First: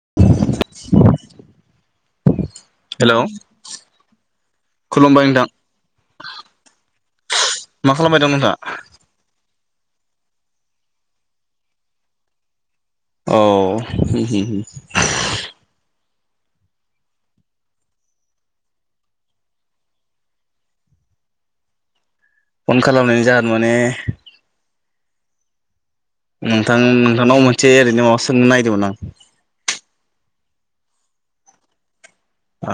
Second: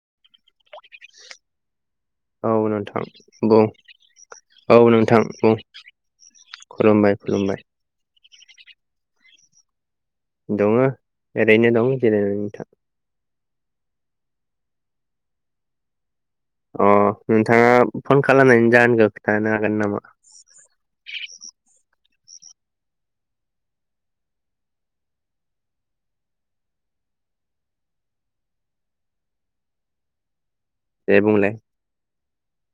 [inaudible] औ नोंथां हेलौ बुं औ नोंथां बुं खुलुमबाय खुलुमबाय मा खालामबाय दं नोंथांहा दङ ओरैनो दं जिरायनानैथां औ [unintelligible] अ नोंथाङा फन खालामनायनि जाहोनखो खिथानो हागोन नामा फन खालामनायनि जागोन माने नोंथां-नोंथांनाव मोनसे ओरैनो माबा सोंनो नायदोंमोन आं दे बुंलाय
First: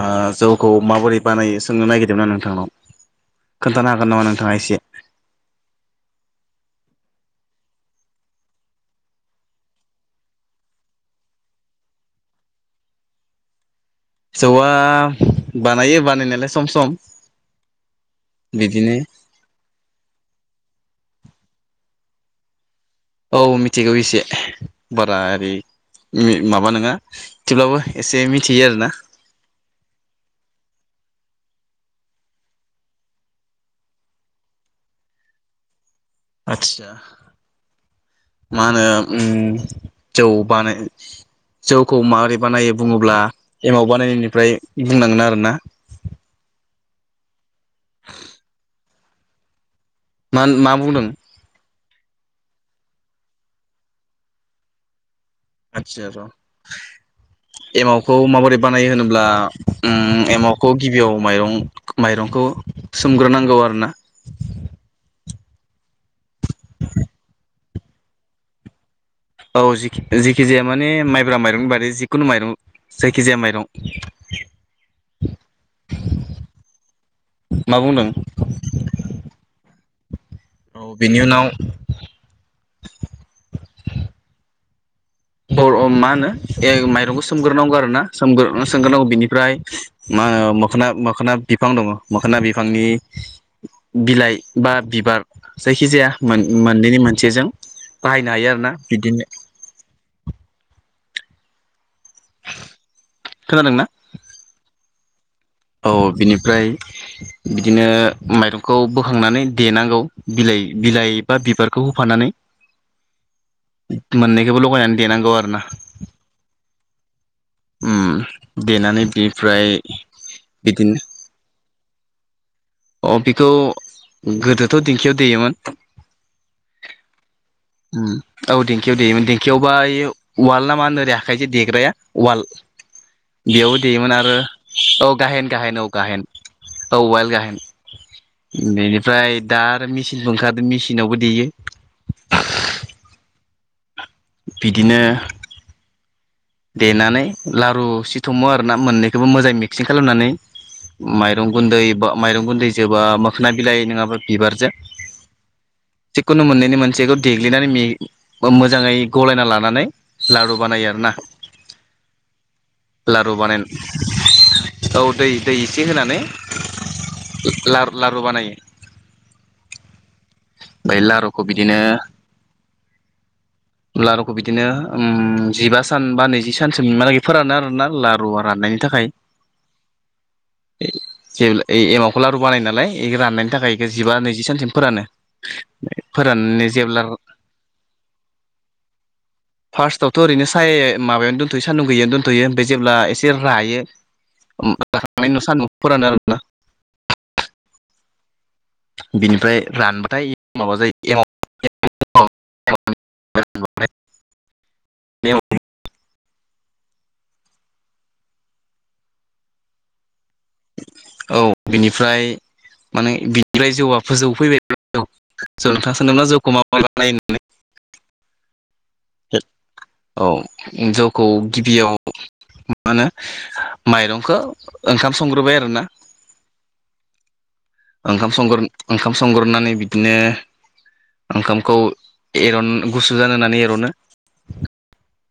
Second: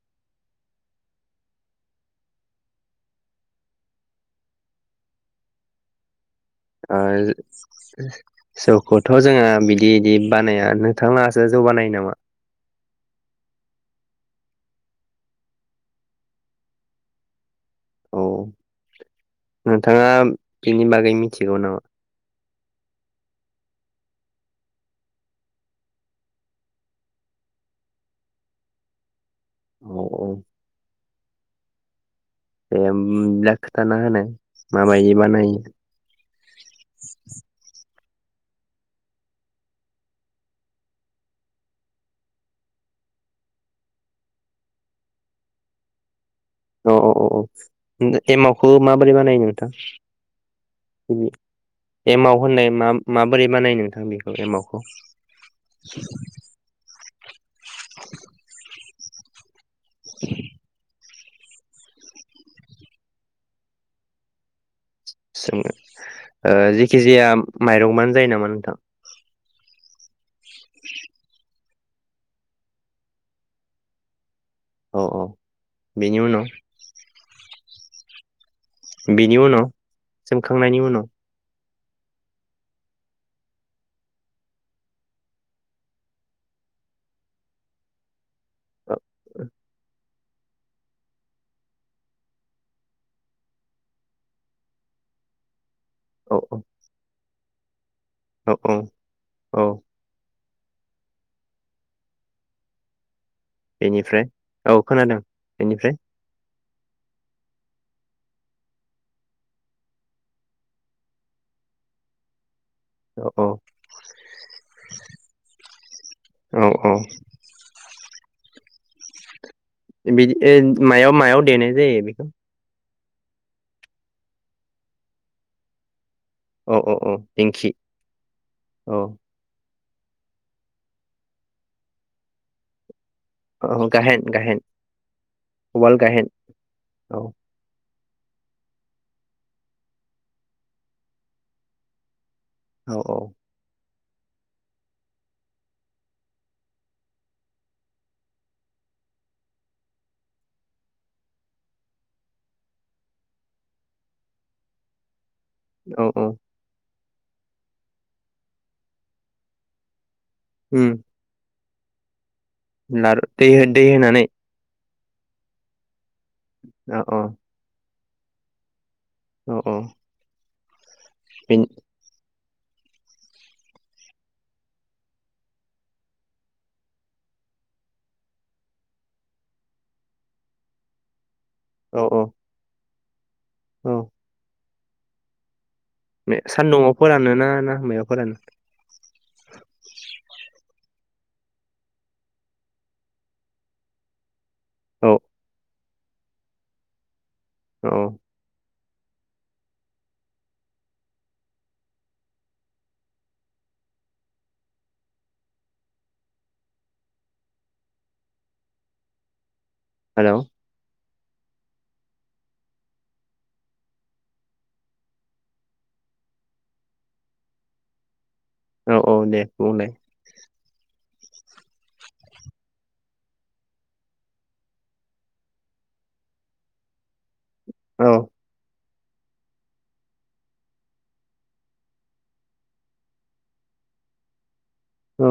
ओ जौखौ माबोरै बानायो सोंनो नागिरदोंमोन नोंथांनाव खोन्थानो हागोन नामा नोंथाङा एसे ओ जौखोथ' जोङो बिदि इदि बानाया नोंथांनासो जौ बानायो नामा जौवा बानायो बानायनायालाय सम सम औ बिदिनो नोंथाङा बिनि बागै मिथिगौ नामा औ मिथिगौ इसे बारा ओरै माबा नङा थिवब्लाबो एसे मिथियो आरोना अ औ ए ओमब्ला खोथाना होनाय माबायि बानायो आदसा मा होनो उम जौ बानो जौखौ माबोरै बानायो बुङोब्ला एमाव बानायनायनिफ्राय बुंनांगोन आरो ना अअअअ एमावखौ माबोरै बानायो नोंथां मान मा बुंदों। एमाव होननाय मा-माबोरै बानायो नोंथां बेखौ एमावखौ आतसा र' एमावखौ माबोरै बानायो होनो ब्ला उम एमावखौ गिबियाव माइरं-माइरंखौ सोमग्रोनांगौ आरोना ओ जेखिजाया माइरंबानो जायो नामा नोंथां औ जि जिखिजाया माने माइब्रा माइरं बादै जिखुनु माइरं जायखिजाया माइरं अ अ बेनि उनाव मा बुंदों बिनि उनाव औ बेनि उनाव औ ओ मा होनो ए माइरंखौ सोमग्रोनांगौ आरो ना सोमगोर औ सोमग्रोनांगौ बिनिफ्राय मा ओ मोखोना-मोखोना बिफां दङ मोखोना बिफांनि बिलाइ बा बिबार जायखिजाया औ मोन-मोननैनि मोनसेजों बाहायनो हायो औ आरोना औ बिदिनो औ खोनादोंना बेनिफ्राय औ खोनादों औ बेनिफ्राय बिनिफ्राय बिदिनो माइरंखौ बोखांनानै देनांगौ बिलाइ-बिलाइ बा बिबारखौ होफानानै औ औ मोननैखो लगायनानै देनांगौ आरो ना औ औ उ देनानै बे बिदि मायाव मायाव देनाय जायो बेखौ अ बेखौ गोदोथ' दिंखियाव देयोमोन औ औ औ दिंखि औ देंखियाव दै देंखियाव बाय वाल न मा होनोरै आखाय जों देग्राया वाल बेयावबो औ देयोमोन गाहेन आरो गाहेन औ गाहेन गाहेन औ गाहेन औ वाइल गाहेन बेनिफ्राय दा आरो मेचिनबो ओंखारादों मेचिनावबो देयो औ औ बिदिनो देनानै लारु सिथुमो आरोना मोननैखौबो मोजाङै मिक्सिं खालामनानै माइरं गुन्दै बा माइरं गुन्दै जोबा मोखोना बिलाइ नंङाबा बिबारजों औ औ सिखुन माननैनि मानसे खौ देग्लिनानै मोजांङै गलायना लानानै लारु बानायो उम आरो ना दै बानाय दै होनानै औ दै दै एसे होनानै अ औ लारु बानायो अ औ औ ओमफ्राय लारुखौ बेनि बिदिनो लारुखौ बिदिनो जिबा सान सानबा नैजि सानसो फोरानो आरोना लारुवा राननायनि थाखाय जे औ औ एमावखौलारु बानाय नालाय जेखौ राननुनि थाखाय नि थाखाय जिबा नैजि सानसिम फोरानो फोराननानै सान्दुं आव जेब्ला फोरानो ना मा याव फोरानो फार्स्टआवथ' ओरैनो साय माबायावनो दोनथ'यो सान्दुं गैयियावनो दोनथ'यो ओमफ्राय जेब्ला एसे रायो औ नानाय नि उनाव सानाव फोरानो आरो ना औ बिनिफ्राय रानबाथाय माबा जायो हेल'। औ बिनिफ्राय माने बिनिफ्राय जौआ फोजौ फैबाय जौ नोंथां सानदोंना जौखौ माबोरै बानायो होननानै। औ औ दे बुंलाय। औ जौखौ गिबियाव मा होनो माइरंखौ ओंखाम संग्रोबाय आरो। ना औ ओंखाम संग्रो ओंखाम संग्रोनानै बिदिनो ओंखामखौ एरन गुसु जानो होननानै एर'नो। औ।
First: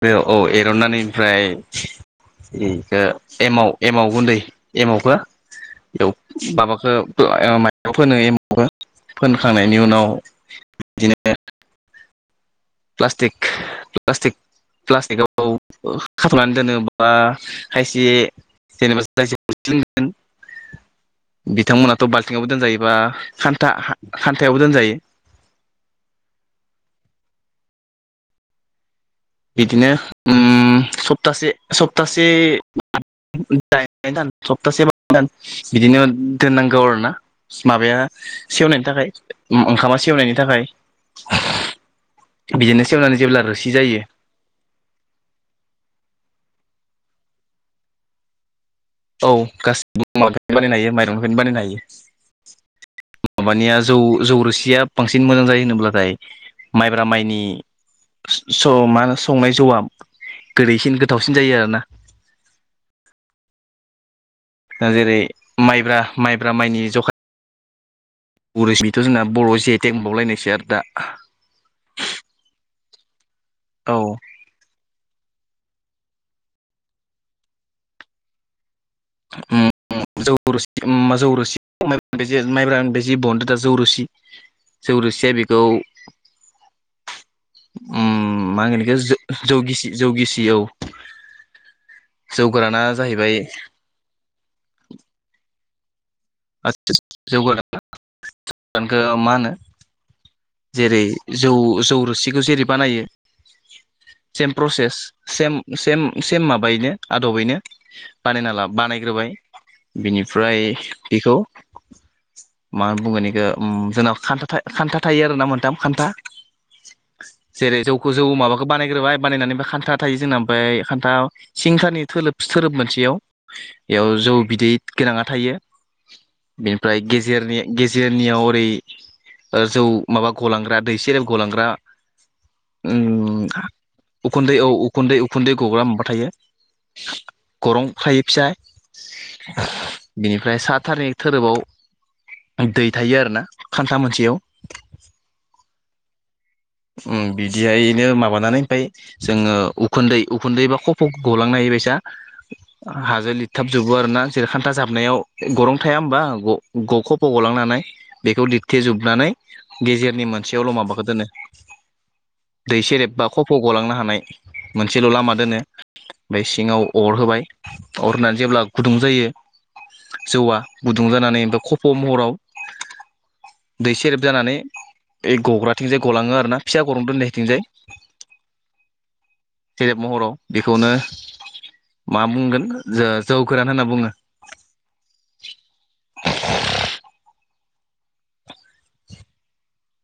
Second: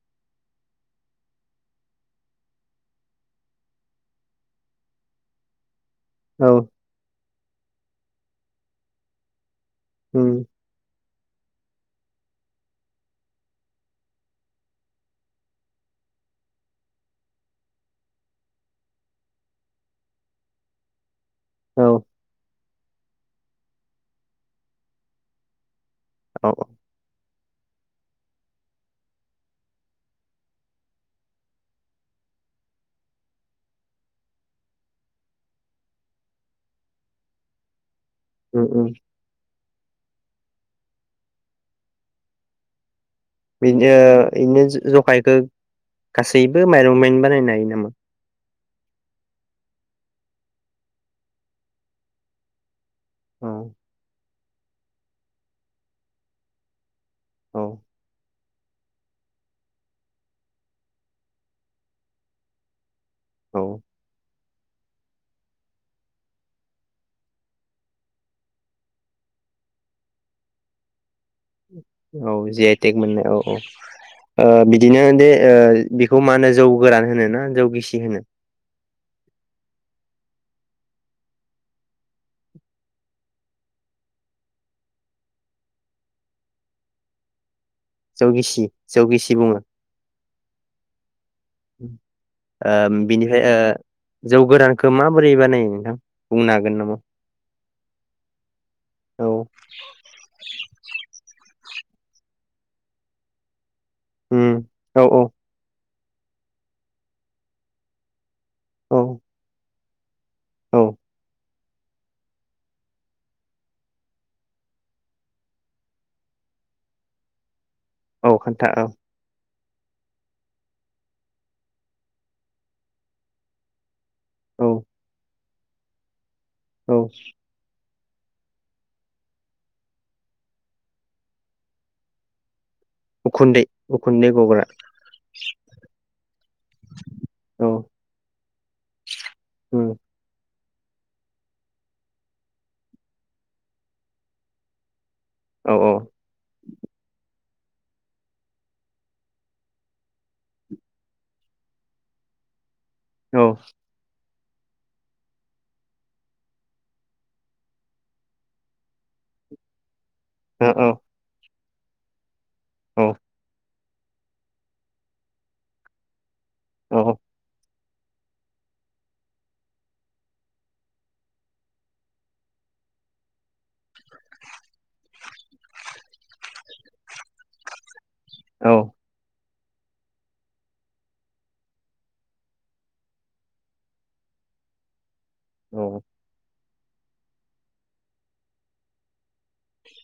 बे औ एरननानै ओमफ्राय बेखौ एमाव एमाव गुन्दै एमावखो औ बेयाव माबाखो [unintelligible] खांनायनि उनाव उम बिदिनो प्लास्टिक प्लास्तिक प्लास्टिकआव खाथ'नानै दोनोब बा खायसे जेनेबा जाय [unintelligible] औ बिथांमोनाथ' बाल्थिंआवबो दोनजायोबा खान्था खान्थायावबो दोनजायो। औ। बिदिनो ओम सप्तासे सप्तासे द दान सप्तासे दान बिदिनो दोननांगौ आरोना माबाया उम सेवनायनि उम थाखाय ओ ओंखामा सेवनायनि थाखाय बिदिनो सेवनानै जेब्ला रोसि जायो बिदिनो जखायखौ गासैबो माइरंनिफ्रायनो बानायनो हायो नामा? औ गासैबोनो बानायनो हायो माइरंनिफ्रायनो बानायनो हायो। औ माबानिया जौ जौ रोसि या बांसिन मोजां जायो होनोब्लाथाय माइ ब्रा माइनि औ सौ मा होनो संनाय जौआ गोदैसिन गोथावसिन जायो आरोना। औ। दा जेरै माइब्रा माइब्रा माइनि जखा गुरुसनिथ' जोंना बर'आव जि आइ तेग मोनबावलायनायसो आरो दा। औ जि आइ टेक मोननाय औ। ओ औ बिदिनो बे ओ बेखौ मा होनो जौ गोरान होनो ना जौ गिसि होनो? ओम जौ रोसि ओम जौ रोसि माइब्रानिफ्राय जि बनदों दा जौ रोसि जौ रोसिया बेखौ ओ जौ गिसि मा होनगोन इखो जौ जो गिसि जौ बुङो गिसि जौ गिसि औ जौ ओ गोराना बिनिफ्राय जाहैबाय ओ जौ गोरानखौ माबोरै बाना यो नोंथां? बुंनो हागोन नामा? औ [unintelligible] जेरै जौ जौ रोसिखौ जेरै बानायो सेम उम प्रसेस औ औ सेम सेम से माबायैनो आदबैनो बानायना ला औ बानायग्रोबाय बिनिफ्राय औ बेखौ मा बुंगोनखौ ओ जोंनाव था थायो आरो ना मोनथाम खान्था। जेरै जौखौ जौ औ माबाखौ खोन्था औ बानायग्रोबाय बानायनानै खान्था थायो जोंना। ओमफ्राय खान्था सिंथानि धोरोब मोनसेयाव बेयाव जौ औ बिदै गोनाङा थायो। औ बेनिफ्राय गेजेरनि गेज जोंनियाव ओरै जौ माबा गलांग्रा दैसेेरे गलांग्रा उखुन्दै उखुन्दै गग्रा औ उखुन्दै उखुन्दै गग्रा माबा थायो औ गरं थायो फिस उम बिनिफ्राय सात थारनिक धोरोबाव दै थायो आरोना खान्था मोनसेयाव। औ [inaudible] बिदिहायनो माबानानै ओमफ्राय जोङो उखुन्दै उखुन्दै बा खफ' गलांनो हायोबायसा हाजो औ ओ लिरथाब जोबो आरो ना। जेरखान्था जाबनायाव गरं थाया होमबा गखफ' गलांनो हानाय बेखौ लिरथे जोबनानै गेजेर नि औ मोनसेयावल' माबाखौ दोनो दै सेरेब बा खफ' गलांनो हानाय मोनसेल' लामा दोनो। ओमफ्राय सिङाव औ अर होबाय। अर होननानै जेब्ला गुदुं जायो जौवआ गुदुं जानानै ओमफ्राय खफ' महराव दै सेरफ जानानै बे गग्राथिंजाय गलाङो आरोना फिसा गरम दोनैथिंजाय औ। सेरेब महराव बेखौनो मा बुंगोन जौगोरान होनना बुङो। औ।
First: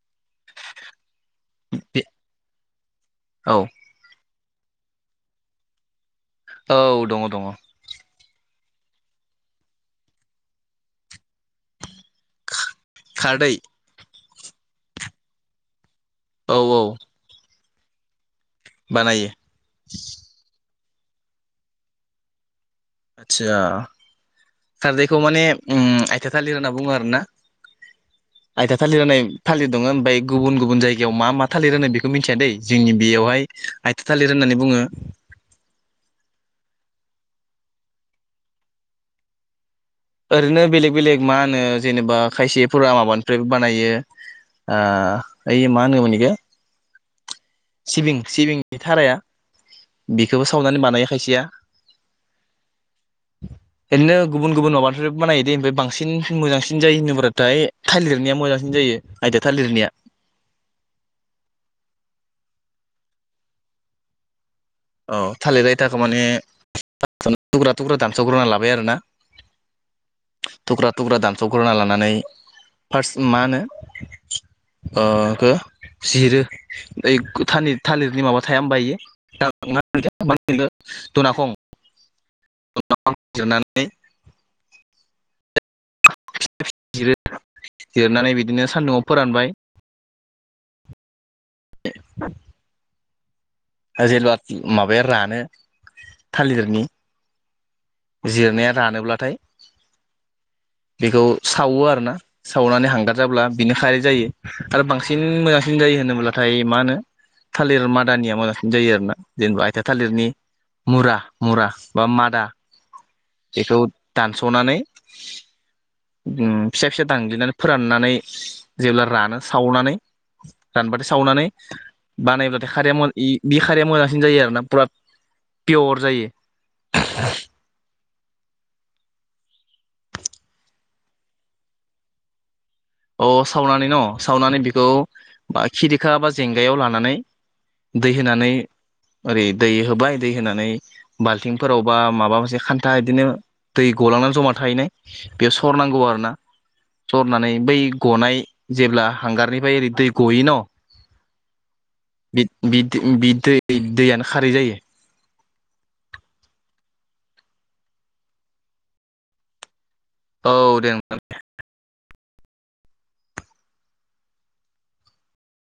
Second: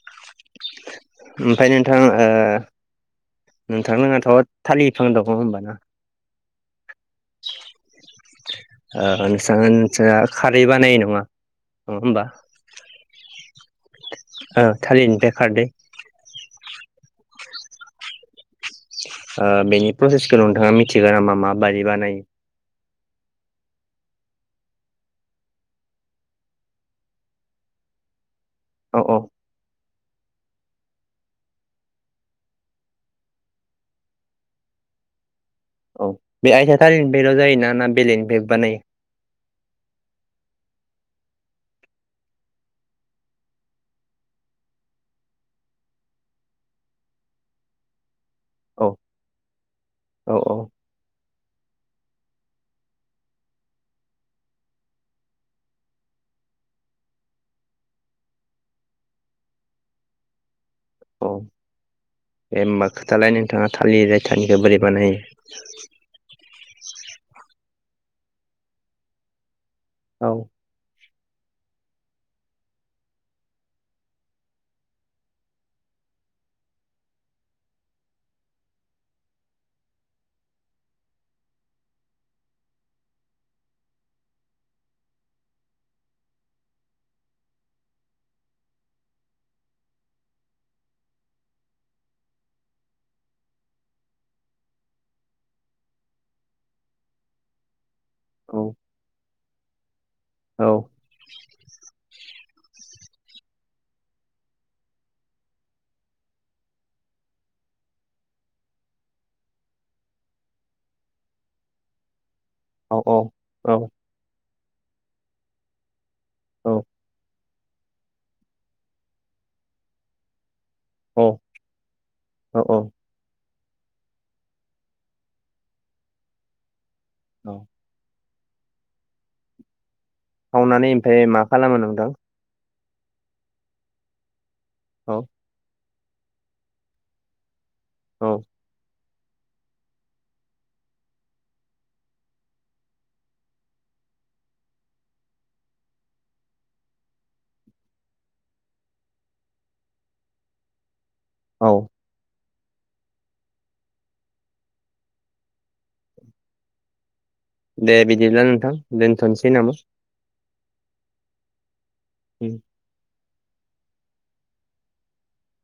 [unintelligible] ओमफ्राय नोंथां औ नोंथांनोङाथ' थालिर बिफां दं होनबा ना? औ। दङ दङ। नोंसा नोंसा खारै बानाय नङा होमबा? खारदै औ थालिरनिफ्राय खारदै औ औ। बानायो बेनि प्रसेसखौ नोंथाङा थिगोन मा माबायदि बानायो? आचसा खारदैखौ माने आयथा थालिर होनना बुङो आरोना? आइथा औ औ थालिरनाय थालिर दङ ओमफ्राय गुबुन गुबुन जायगायाव मा मा थालिर होनो बेखौ मिथिया दै जोंनि बेयावहाय आथिया थालिर होननानै बुङो। औ बे आइथा थालिरनिफायल' जायो ना बेलेगनिफायबो बानायो? ओरैनो बेलेग बेलेग मा होनो जेनेबा खायसेफोरा माबानिफ्राय बानायो ओ ओइ मा होनो मोनइखो सिबिं सिबिंनि औ थाराया औ बेखौबो औ सावनानै बानाय खायसेया ओरैनो गुबुन गुबुन माबानिफ्राय बानायो दे ओमफ्राय बांसिन मोजांसिन जायो होनोबथाय थालिरनिया मोजांसिन जायो आयथा थालिरनिया औ दे होनोमबा खोथालाय नोंथाङा थालिर आयथानि अ थालिरायथाखौ माने फासावनो थुख्रा थुख्रा दामसावग्रोना लाबाय आरो ना औ थुग्रा दानस'ग्रोना लानानै फार्स मा होनो जिरो थालिरनि माबा थाया होनबा इयो [unintelligible] दनाखं [unintelligible] जिरो जिरनानै बिदिनो सान्दुंङाव फोरानबाय। द जेबला माबाया रानो थालिरनि औ जिरनाया रानोब्लाथाय औ बेखौ सावो आरो ना सावनानै हांगार जाब्ला बिनो खायै जायो आरो बांसिन मोजांसिन जायो होनोब्लाथाय मा होनो थालिर मादानिया मोजांसिन जायो आरोना जेनेबा आथिया थालिरनि मुरा मुरा बा मादा औ औ औ बेखौ दानस'नानै उम फिसा फिसा दांनग्लिनानै फोराननानै जेब्ला रानो सावनानै रानबाथाय सावनानै औ बानायोब्लाथाय औ खारैया म इ बि खारैया मोजांसिन जायो आरोना फुरा पियर जायो [unintelligible] औ खावनानै ओमफ्राय मा खालामो नोंथां? अ सावनानै न' सावनानै बिख औ खिरिखा एबा जेंगायाव लानानै दै औ होनानै ओरै दै होबाय दै होनानै बाल्थिंफोराव बा माबा मोनसे खान्था बिदिनो दै गलांनानै जमा थाहैनाय बेयाव सरनांगौ आरोना सरनानै बै गनाय जेब्ला हांगारनिफ्राय ओरै दै गयो न' औ बि बि दै दैयानो खारै जायो दे बिदिब्ला नोंथां दोनथ'नोसै नामा? औ दे होनबा दे उम